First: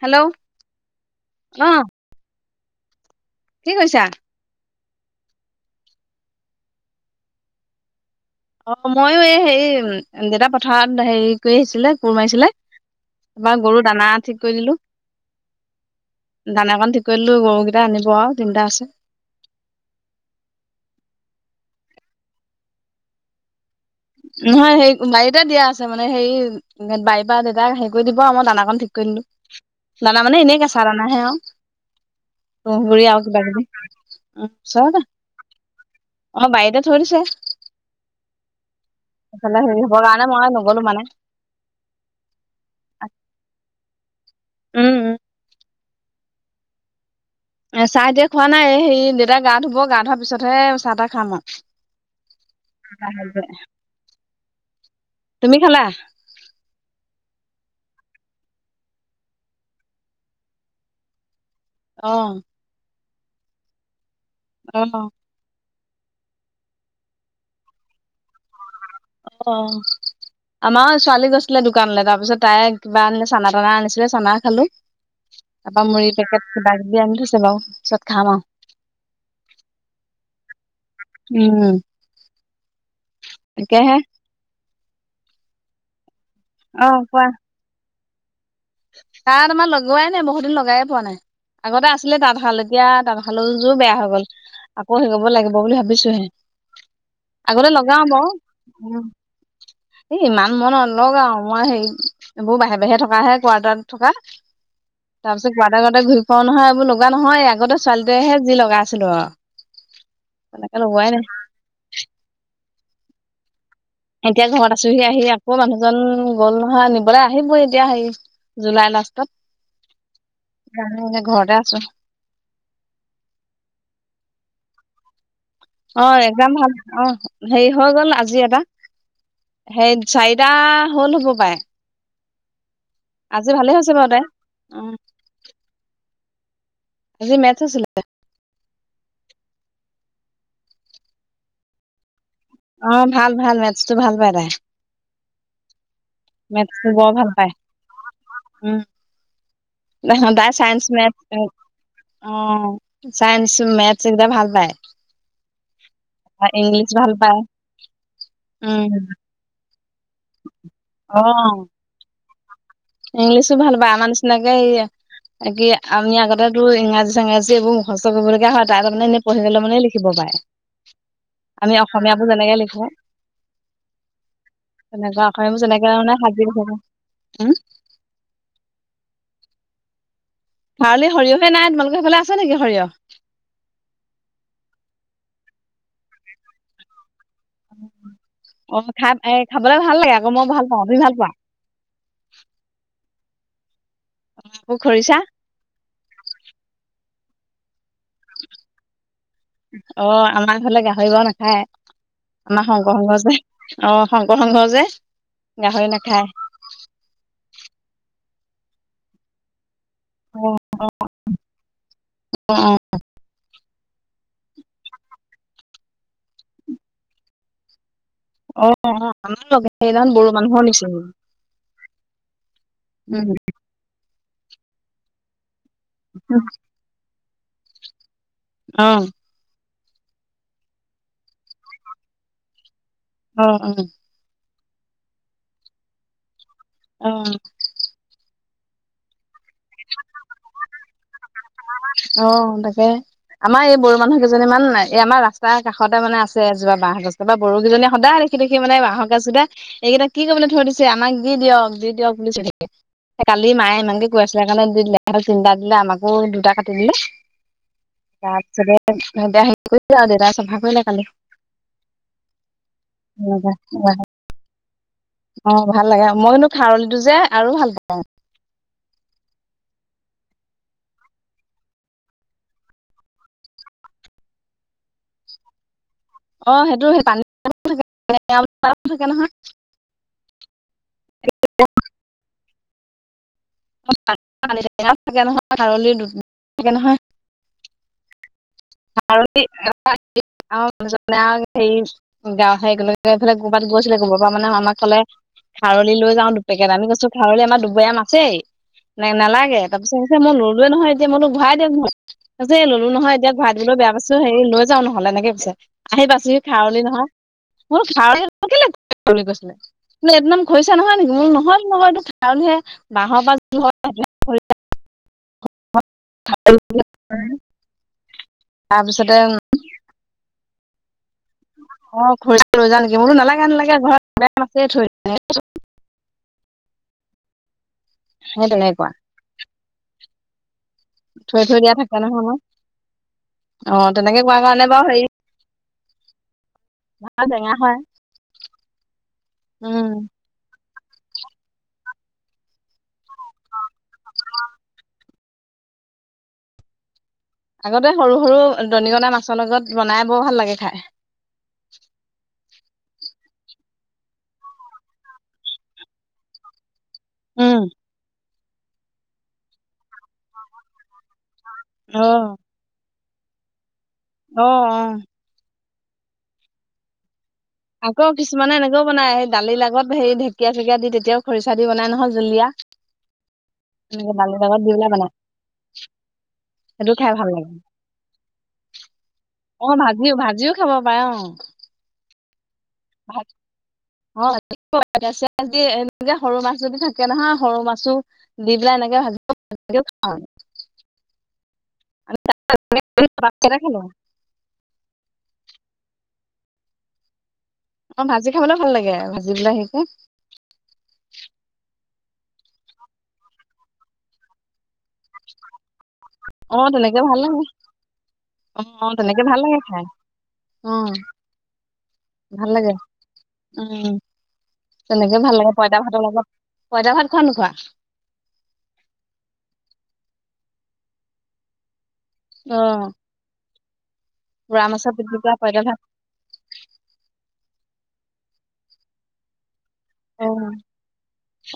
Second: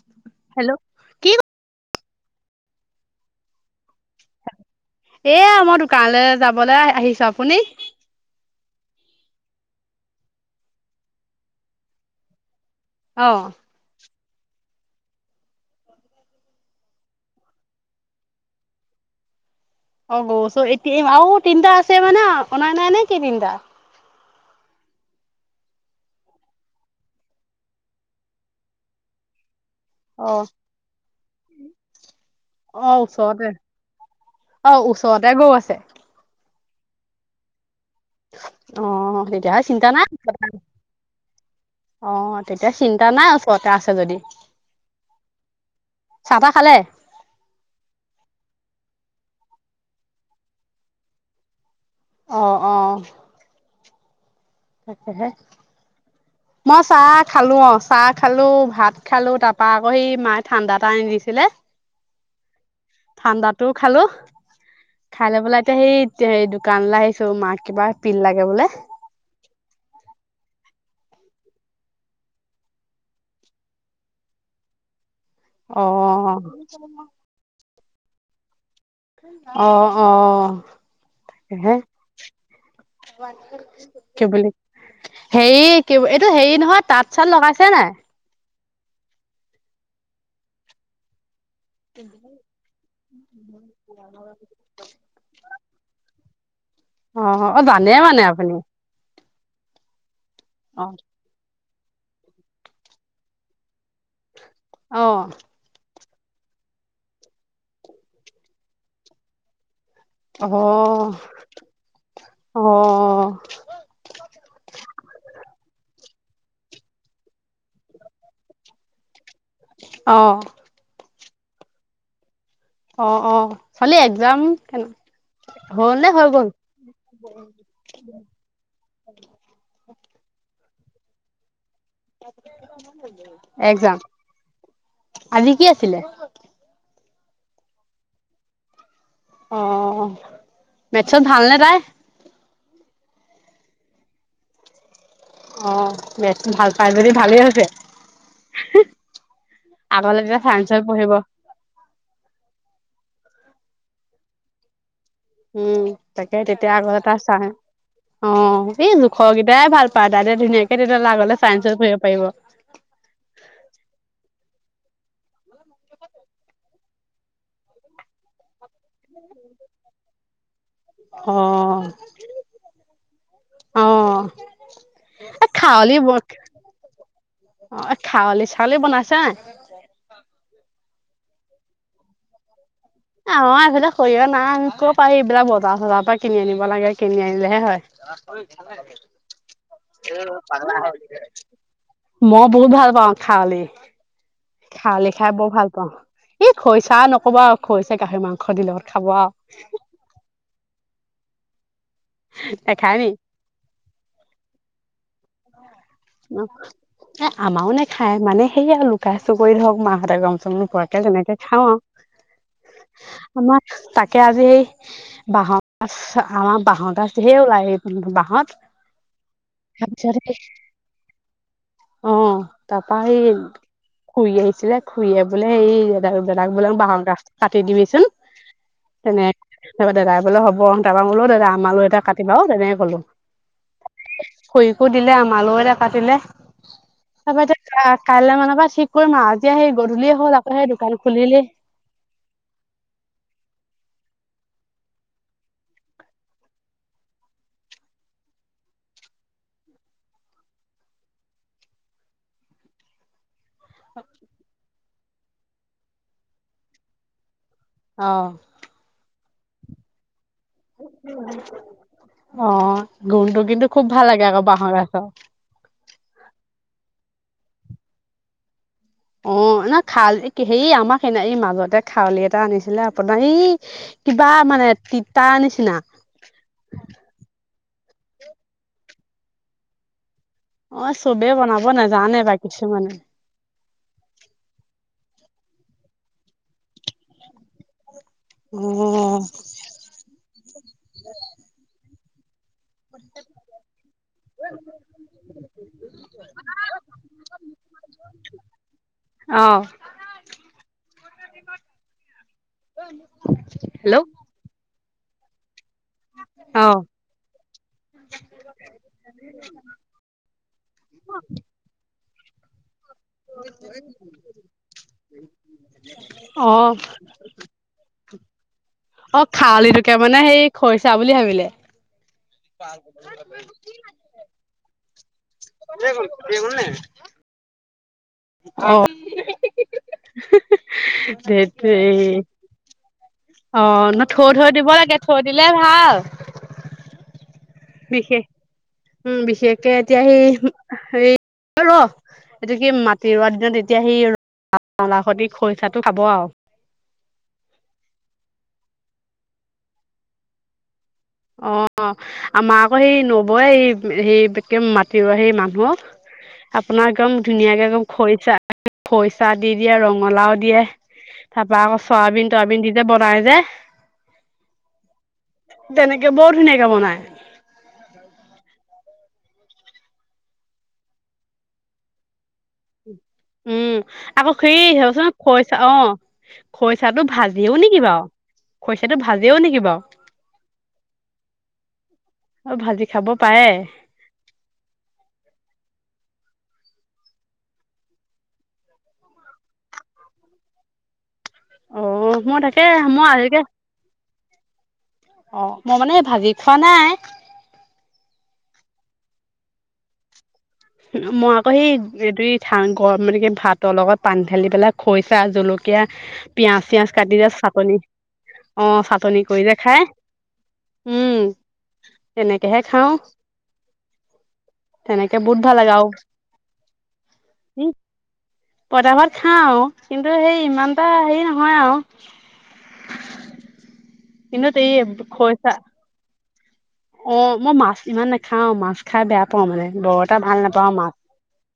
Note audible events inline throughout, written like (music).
Hello hello কি আহ কি কৈছা এয়া মই দোকানলৈ যাবলৈ আহিছো আপুনি অ মইও এ হেৰি দেউতা পথাৰত হেৰি কৰি আহিছিলে কোৰ মাৰিছিলে অ (unintelligible) এবাৰ গৰু দানা ঠিক কৰি দিলো দানাকণ ঠিক কৰিদিলো গৰুকেইটা আনিব আৱ তিনিটা আছে অ এতিয়া আৰু তিনটা আছে মানে অনাই নাই নে কি তিনটা নহয় সেই বাৰীতে দিয়া আছে মানে হেৰি বাৰী বা দেউতাক হেৰি কৰি দিব আমাৰ দানাকন ঠিক কৰি দানা অ মানে এনে কেচা দানাহে আৰু অ ত় আ কিবা ওচৰতে কিবি উ অ চত ওচৰতে গৰু আছে অ বাৰীতে থৈ দিছে আহ এইফালে তেতিয়াহে হেৰি চিন্তা হবৰ নাই। কাৰণে মই নগলো মানে অ তেতিয়া চিন্তা নাই ওচৰতে আছে যদি। উম উম চাহতাহ খালে? এ চাহ এতিয়া খোৱা নাই। এ সেই দেউতাই গা ধুব, গা ধোৱা পিছতহে চাহ তাহ খাম আৱ। অ অ অ মই চা খালো অ। চাহ খালো, ভাত খালো তাপা আকৌ সি মায়ে ঠাণ্ডা এটা আনি দিছিলে। আহ ঠাণ্ডাতো খালোঁ অ এতিয়া সেই দোকানলৈ আহিছো মাক কিবা পিন লাগে বোলে। অ আমাৰ ছোৱালী গৈছিলে দোকানলে তাৰপিছত তাই কিবা আনিলে চানা তানা আনিছিলে চানা খালো তাৰপা মুড়ি অ পেকেট কিবা কিবি আনি থৈছে বাৰু পিছত খাম আৰু অহ অ হে উম তাকেহে কি বুলি হেৰি এইটো হেৰি নহয় অ তাঁত কোৱা চাত লগাইছা নাই তাত আমাৰ লগোৱাই নাই বহুত দিন লগাই পোৱা নাই আগতে আছিলে তাঁতশাল। এতিয়া তাঁতশালযোৰ বেয়া হৈ গল। আকৌ সেকৰিব লাগিব বুলি ভাবিছোহে। অ', অ', আগতে জানে লগাও মানে বাও আপুনি এ ইমান মন অ', অলও আৰু মই হেৰি এইবোৰ বাহি বাহিৰে থকাহে কোৱাৰ্টাৰত থকা। অ', তাপাচত গাতে গাতে ঘুই চ নহয় এইবোৰ লগা নহয় আগতে ছোৱালীটোৱেহে যি লগা আছিলো আৱ। অহ অহ এতিয়া ঘৰত আছোহি আহি আকৌ মানুহজন গল নহয় নিবলৈ আহিব এতিয়া হে জুলাই লাষ্ট অ', ক'ত মানে ঘৰতে আছো অ অ ছোৱালী একজাম কেনে অ একজাম ভাল অ হেৰি হৈ গল আজি এটা সেই চাৰিটা হ'ল হ'ব পাৰে একজাম বাৰু তাই অ আজি কি আছিলে? আজি মেথ আছিলে অ মেথছত ভালনে তাই? অ ভাল ভাল মেটছটো ভাল পাই তাই অ বেছ ভাল মেথছটো পাই যদি বৰ ভাল ভালেই পায় হৈছে আগলে নাই অ তেতিয়া তাই চাইন্স লৈ চায়েন্স, পঢ়িব মেলত অ (unintelligible) চায়েন্স, মেথছ একদ ভাল পায়। (unintelligible) উম তাকে তেতিয়া ইংলিছ আৰু ভাল এটা পায় চাই অ উম এই জোখকেইটাই ভাল পাই দাদা ধুনীয়াকে তেতিয়া অ আগলে চায়ন্সত পঢ়িব পাৰিব ইংলিছো ভাল পায়। আমাৰ নিচিনাকে কি আমি আগতে তো ইংৰাজী চাঙে যে এইবোৰ মুখস্থ কৰিবলগীয়া হয়। তাৰমানে এনে পঢ়িব লে মানে লিখিব পায়। আমি অ', অসমীয়াবোৰ যেনেকে লিখো অ তেনেকা এ আখবোৰ যেনেকে খাৱলি ব ধানে হাজ দি থিব উম অ এই খাৱলি চাউলি বনাইছা নাই? ভাৰলি সৰিয়হে নাই তোমালোকে সইফালে আছে নেকি সৰিয়হ অ এইফালে সৰিয়হ নাই ক পাৰ এইবিলাক বজাৰ চজাৰৰ পৰা কিনি আনিব লাগে কিনি আনি হয় অ খাই এ খাবলে ভাল লাগে আকৌ মই ভাল পাওঁ তুমি ভাল পোৱা? (unintelligible) মই বহুত ভাল পাওঁ। খাৱলি আকৌ খাৱলি খৰিচা খাই বৰ ভাল পাওঁ। এই খৰিচা নকবা আৰু গাহৰি মাংস দিলে ঘ খাব আৰু (unintelligible) ধৰি বাৱ নাখায়। আমাৰ নেখায় শংকৰ নি সংঘ যে। অ শংকৰ সংঘ যে। (unintelligible) গাহৰি নাখায় এ আমাৰও নেখায় মানে (unintelligible) সেইয়া আৰু লুকাই চুৰ কৰি ধৰক মাহঁতে গম পোৱাকে তেনেকে খাওঁ অ অ আমাৰ তাকে (unintelligible) আজি সেই বাঁহৰ গাজ। আমাৰ বাঁহৰ গাজ ঢেৰ ওলায়। অ অ আমাৰ বাঁহত অ সেইদিনাখন বড়ো মানুহৰ নিচিনা তাৰপা সেই উম খুৰী আহিছিলে খুৰীয়ে বোলে এই দাদ- দাদাক বোলে বাঁহৰ গাছ কাটি দিবিচোন অ তেনেক তাৰপা দাদাই বোলে হ'ব তাৰপা বুলো মোলো দাদা আমালও এটা কাটিবা অ', তেনেকে ক'লো। অহ- অহ খুৰিকো দিলে আমালও এটা কাটিলে অ তাৰপা এতিয়া কাইলৈ মান পা ঠিক কৰিম আ এতিয়া সেই গধূলিয়ে হ'ল আকৌ সেই দোকান খুলিলেই অহ, তাকে। আমাৰ এই বড়ো মানুহ কেইজনীমান এই আমাৰ ৰাস্তা কাষতে মানে আছে এজোপা বাঁহগছ বড়ো কেইজনী সদায় দেখি -দেখি মানে বাঁহৰ গাছদুটা এইকেইটা কি কৰিবলৈ থৈ দিছে আমাক দি দিয়ক- দি দিয়ক বুলি চিঞৰি থাকে। কালি মায়ে ইমানকে কৈ আছিলে কাৰণে দি দিলে (unintelligible) তিনিটা দিলে আমাকো দুটা কাটি দিলে। অ (unintelligible) কালি অহ, গুণধটো কিন্তু খুব ভাল লাগে আকৌ বাঁহৰ গা অহ, ভাল লাগে মই কিন্তু খাৰলিটো যে আৰু ভাল পাওঁ। অহ, ন' খাৰলি হেৰী আমাৰ সেইদিনা এই মাজতে খাৰলি এটা আনিছিলে আপোনাৰ এই কিবা মানে তিতাৰ নিচিনা অহ, সেইটো সেই পানী (unintelligible) চবেই বনাব নেজানে বা কিছুমানে (unintelligible) থাকে নহয় খাৰলি (unintelligible) নহয়। অ (unintelligible) গাওঁ হেই (unintelligible) খাৰলি লৈ যাওঁ দুপেকেট আমি কৈছো খাৰলি আমাৰ দুবৈয়াম আছেই। নে অ নালাগে তাৰপিছত কছে মই ললোৱে নহয় এতিয়া মইতো ঘুৰাই দিয়ক (unintelligible) এই ললো নহয় এতিয়া। ঘুৰাই দিবলৈ বেয়া হেল্ল' পাইছো, হেৰি লৈ যাওঁ নহ'লে এনেকে পিছে আহি পাছেহি অ খাৰলি নহয়। (unintelligible) মই বুলো নহয়- নহয় এইটো কাৰনহে বাঁহৰ বাজ (unintelligible) অহ', তাৰপিছতে অ', খাৰলি তোকে মানে সেই খৰিচা বুলি ভাবিলে অহ, খৰিছা লৈ যাম নেকি? মই বোলো নেলাগে-নেলাগে ঘৰত (unintelligible) বৈয়ামত আছে থৈ দিয়া। (unintelligible) সে তেনেকুৱা। (unintelligible) ধেৎ থৈ দিয়া থাকে তেৰি। নহয় আমাৰ অহ, অ ন' তেনেকে কোৱা থৈ-থৈ কাৰণে দিব বাৰু লাগে হেৰি থৈ দিলে ভাল। আৰু টেঙা হয় বিশষ উম, বিশেষকে উম এতিয়া সেই হেৰী অহ ৰহ এইটো কি মাটি ৰোৱা দিনত এতিয়া সি (unintelligible) খৰিচাটো খাব আৰু। আগতে সৰু-সৰু দনিকণা মাছৰ লগত বনাই বৰ ভাল লাগে খাই। অহ, আমাৰ আকৌ সেই নবৌয়ে এই সেই এক মাতিব সেই মানুহক আপোনাৰ একদম উম। ধুনীয়াকে একদম খৰিচা- খৰিচা দি দিয়ে, ৰঙালাও দিয়ে তাৰপা আকৌ অ চয়াবিন-তয়াবিন দি যে বনাই যে অহ - অহ তেনেকে বৰ ধুনীয়াকে বনায়। আকৌ কিছুমানে এনেকেও বনাই এই দালিৰ লগত সেই ঢেকীয়া -চেকীয়া দি তেতিয়াও খৰিচা দি বনাই নহয় জুলীয়া। উম, এনেকে আকৌ দালিৰ সেই লগত দি পেলাই বনাই (unintelligible) খৰিচা অ', সেইটো খৰিচাটো খাই ভাল লাগে ভাজেও নেকি বাৰু? খৰিচাটো ভাজেও নেকি অ বাৰু? ভাজিও ভাজিও খাব পাৰে অ অ', ভাজি খাব (unintelligible) পাৰে। এনেকে সৰু মাছ যদি থাকে নহয়, সৰু মাছো দি পেলাই এনেকে ভাজিব (unintelligible) অ', মই তাকে, মই আহি কে কেইটা খালো অহ, মই মানে এই ভাজি খোৱা নাই অহ, ভাজি খাবলৈ ভাল লাগে ভাজি পেলাই সেইকে মই আকৌ সেই কি গৰম মানে কি ভাতৰ লগত পানী ঢালি পেলাই খৰিছা জলকীয়া। অ পিয়াজ চিয়াজ তেনেকে কাটি ভাল যে লাগে চাটনি অ চাটনি কৰি যে খাই অ উম। ভাল তেনেকেহে লাগে খাওঁ, তেনেকে বহুত ভাল। লাগে পইতা আৰু ভাতৰ লগত পইতা ভাত খোৱা নোখোৱা। প‌ইতাভাত খাওঁ আৰু কিন্তু সেই ইমান এটা হেৰি নহয় আৰু অহ ইনতে এইে খৰিচা পঁইতা ভাত অ, মই মাছ ইমান নাখাওঁ, মাছ খাই বেয়া পাওঁ মানে, বৰ এটা অ ভাল নেপাওঁ মাছ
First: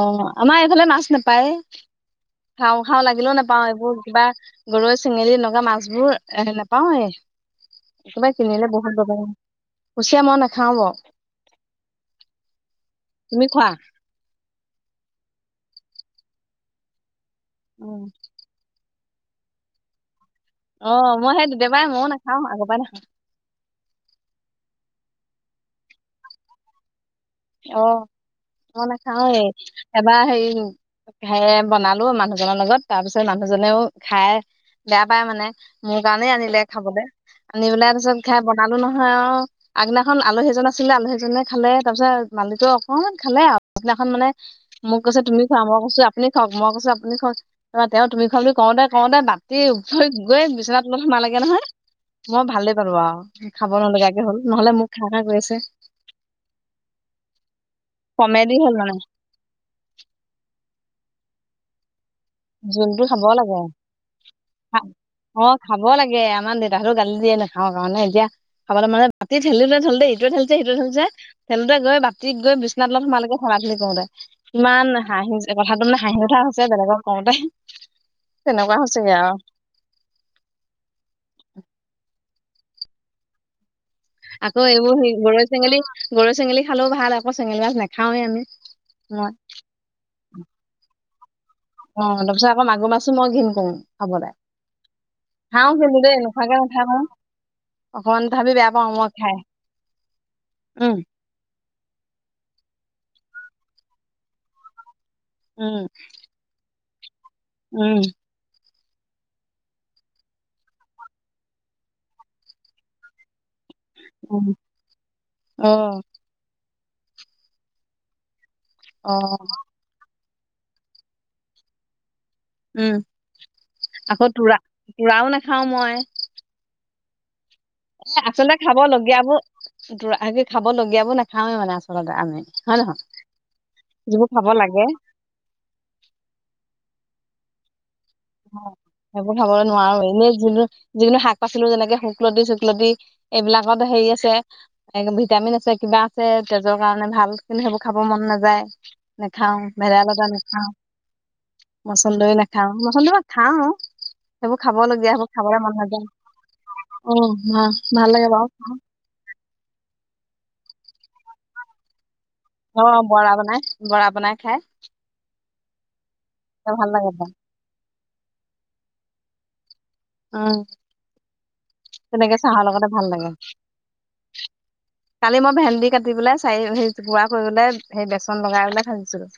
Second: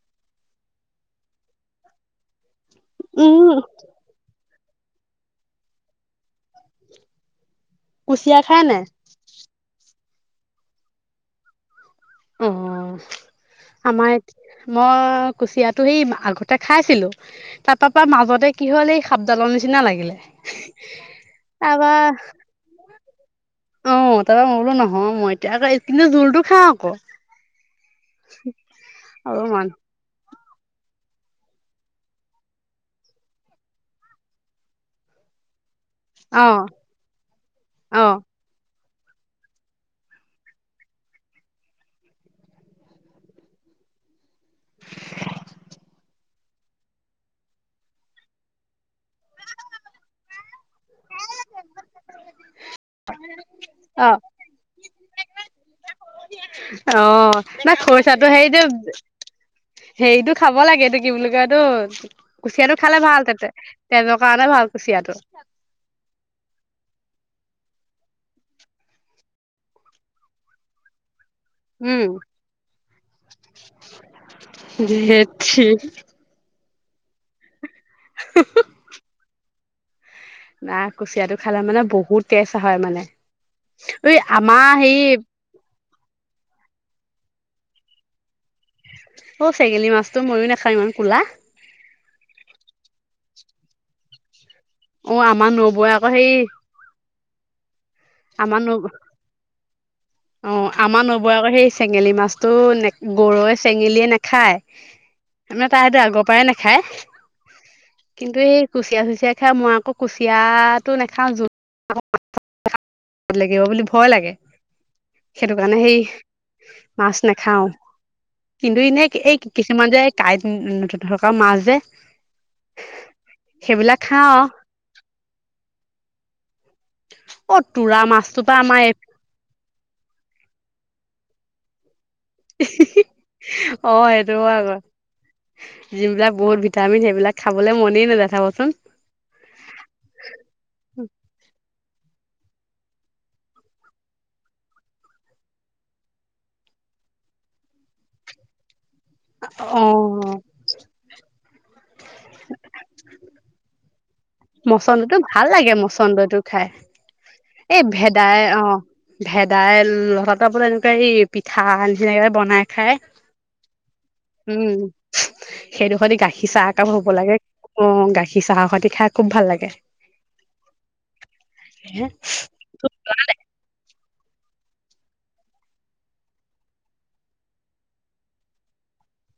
অ আমাৰ এইফালে মাছ নাপায়ে, খাওঁ খাওঁ লাগিলেও উম নাপাওঁ এইবোৰ কিবা। গৰৈ চেঙেলী এনেকুৱা মাছবোৰ এ নাপাওঁৱেই। কুচিয়া একেবাৰে খাই কিনিলে নাই বহুত পাব। কুচিয়া মই নাখাও ব। অ তুমি খোৱা আমাৰ মই কুচিয়াটো সেই আগতে খাইছিলো তাৰ পা পা উম। মাজতে কি হ'ল এই সাপডালৰ নিচিনা লাগিলে অ মই সেই তেতিয়াপায় তাৰপা মইও নাখাওঁ আগৰ পৰাই নাখাওঁ। অ তাৰপৰা মই বোলো নহওঁ মই এতিয়া আকৌ কিন্তু জোলটো খাওঁ আকৌ। অ অ নাখাও আৰু এ মান এবাৰ হেৰি। উম, সেই বনালো মানুহজনৰ লগত তাৰ পিছত মানুহজনেও খাই বেয়া পাই মানে মোৰ কাৰণেই আনিলে অ' খাবলে, আনি পেলাই তাৰপিছত অ' খাই বনালো নহয়। হয় অ আগনাখন আলহী এজন আছিলে আলহীজনে খালে তাৰপিছত মানুহতো অকনমান খালে আৱ পিছদিনাখন মানে মোক কৈছে তুমি খোৱা মই কৈছো আপুনি খাওঁক মই কৈছো আপুনি খাওক ত তেওঁ তুমি খোৱা বুলি কওঁতে কওঁতে দাতি উফৰি গৈ বিচনাৰ তলত সোমালে। নহয় মই ভালেই পালো আৰু খাব অ' নলগাকে হ'ল। নহলে মোক খা খা কৈ আছে। অ নাই খৰিচাটো কমেডি হেৰিটো, হ'ল মানে হেৰিতটো খাব লাগে কি বুলি কয় এইটো। কুচিয়াটো খালে জোলতটো ভাল খাব তাতে লাগে, তেজৰ কাৰণে ভাল কুচিয়াটো অ, খাব লাগে আমাৰ দেউতাহটো গালি দিয়ে না খা কাৰণে এতিয়া খাবলৈ মানে মাটি ঠেলোতে ঠেলোতে ইটো ঠেলিছে সিটো ঠেলছে খেলোতে গৈ উম মাতিত গৈ বিচনা তলত সোমালেগে থেলা থেলি কৰোতে, ইমান ধেৎ হাঁহি তেৰি কথাটো মানে হাঁহি উঠা হৈছে। বেলেগক কওঁতে তেনেকুৱা হৈছেগে আৰু। না কুচিয়াটো খালে মানে বহুত তেজ হয় মানে। ঐ আকৌ আমাৰ এইবোৰ হেৰি স গৰৈ চেঙেলী গৰৈ চেঙেলী খালেও ভাল আকৌ চেঙেলী মাছ নাখাওে আমি মই অ চেঙেলী মাছটো ময়ো নাখাওঁ ইমান কলা অ তাৰপিছত আকৌ মাগুৰ মাছো মই ঘৃণ কৰো খাবলৈ অ আমাৰ খাওঁ নবৌৱে কিন্তু আকৌ দেই, সেই নোখোৱাকে নাথাকো। অকমান তথাপি আমাৰ বেয়া নবৌ পাওঁ মই খাই অ উম আমাৰ নবৌৱে আকৌ সেই চেঙেলী মাছতটো নে গৰৈ চেঙেলীয়ে নাখায় মানে তাই উম সেতু আগৰ পৰাই নাখায় উম কিন্তু এই, কুচিয়া চুচিয়া খাই মই আকৌ কুচিয়াটো নাখাওঁ লাগিব বুলি ভয় লাগে উম সেইটো অ কাৰণে সেই মাছ নাখাও। কিন্তু, এনে অ এই কিছুমান যে কাঁইট নথকা মাছ যে উম, সেইবিলাক আকৌ খাওঁ তুৰা-তুৰাও নাখাওঁ মই অ তোৰা এ মাছটো পা আচলতে খাব আমাৰ লগীয়াবোৰ খাব লগীয়াবোৰ নাখাওৱে মানে আচলতে আমি (unintelligible) হয় নহয় অ যিবোৰ সেইটো খাব আকৌ লাগে যিবিলাক বহুত ভিটামিন সেইবিলাক খাবলে মন সেইবোৰ খাবলৈ নোৱাৰো। এনে যি যিকোনো শাক পাচলি যেনেকে শুকলতি লতি এইবিলাকত হেৰি আছে, ভিটামিন আছে, কিবা আছে তেজৰ কাৰণে ভাল খিনি সেইবোৰ খাব মন নাযায় নাখাও ভেদাইলতা অ'। নাখাও মচন্দৰি নাখাও মচন্দৰ খাম ও। মচন্দতটো ভাল লাগে, মচন্দইটো খায়। অ এই ভাল লাগে ভেদাই বাৰু অ ভেদাইলতাটো আপোনাৰ এনেকুৱা এই পিঠা নিচিনাকে বনাই অ খায়, বৰা বনাই বৰা বনাই খাই উম। সেইটো সতি গাখীৰ চাহ ভাল একাপ হ'ব বাৰু লাগে। অ, গাখীৰ চাহৰ সৈতে খাই খুব ভাল লাগে। উম, তেনেকে চাহৰ লগতে ভাল লাগে। (inaudible) কালি মই ভেন্দি কাটি পেলাই চাৰি হেই গুড়া কৰি পেলাই সেই বেচন লগাই পেলাই ভাজিছিলো।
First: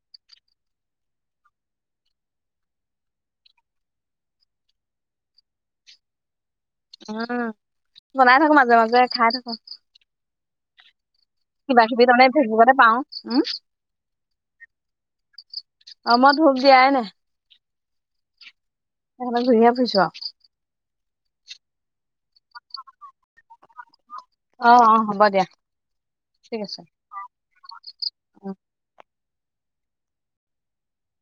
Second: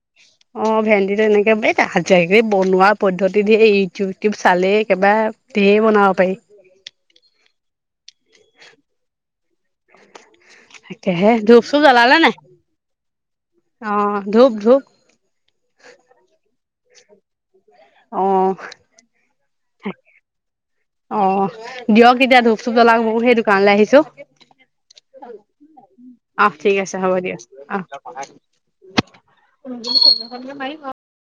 (inaudible) অ, ভেন্দি তেনেকে এ (unintelligible) বনোৱা পদ্ধতি ধেই, ইউটিউব চালেই একেবাএ ধেৰ বনাব পাৰি। উম বনাই থাকো মাজে মাজে, খাই থাকো। তাকেহে ধূপ চুপ কিবা কিবি জ্বলালে তামানে নাই? ফেচবুকতে পাও। উম। অ ধূপ-ধূপ আমত অ সেইকাৰণে ঘূৰিহে তাকে, ফুৰিছো অ দিয়ক সন্ধিয়া ধূপ-চুপ জ্বলাও। মইও সেই দোকানলৈ আহিছো। আৰু অ অ হ'ব দিয়া আহ ঠিক আছে, হ'ব দিয়া, আহ উম (unintelligible)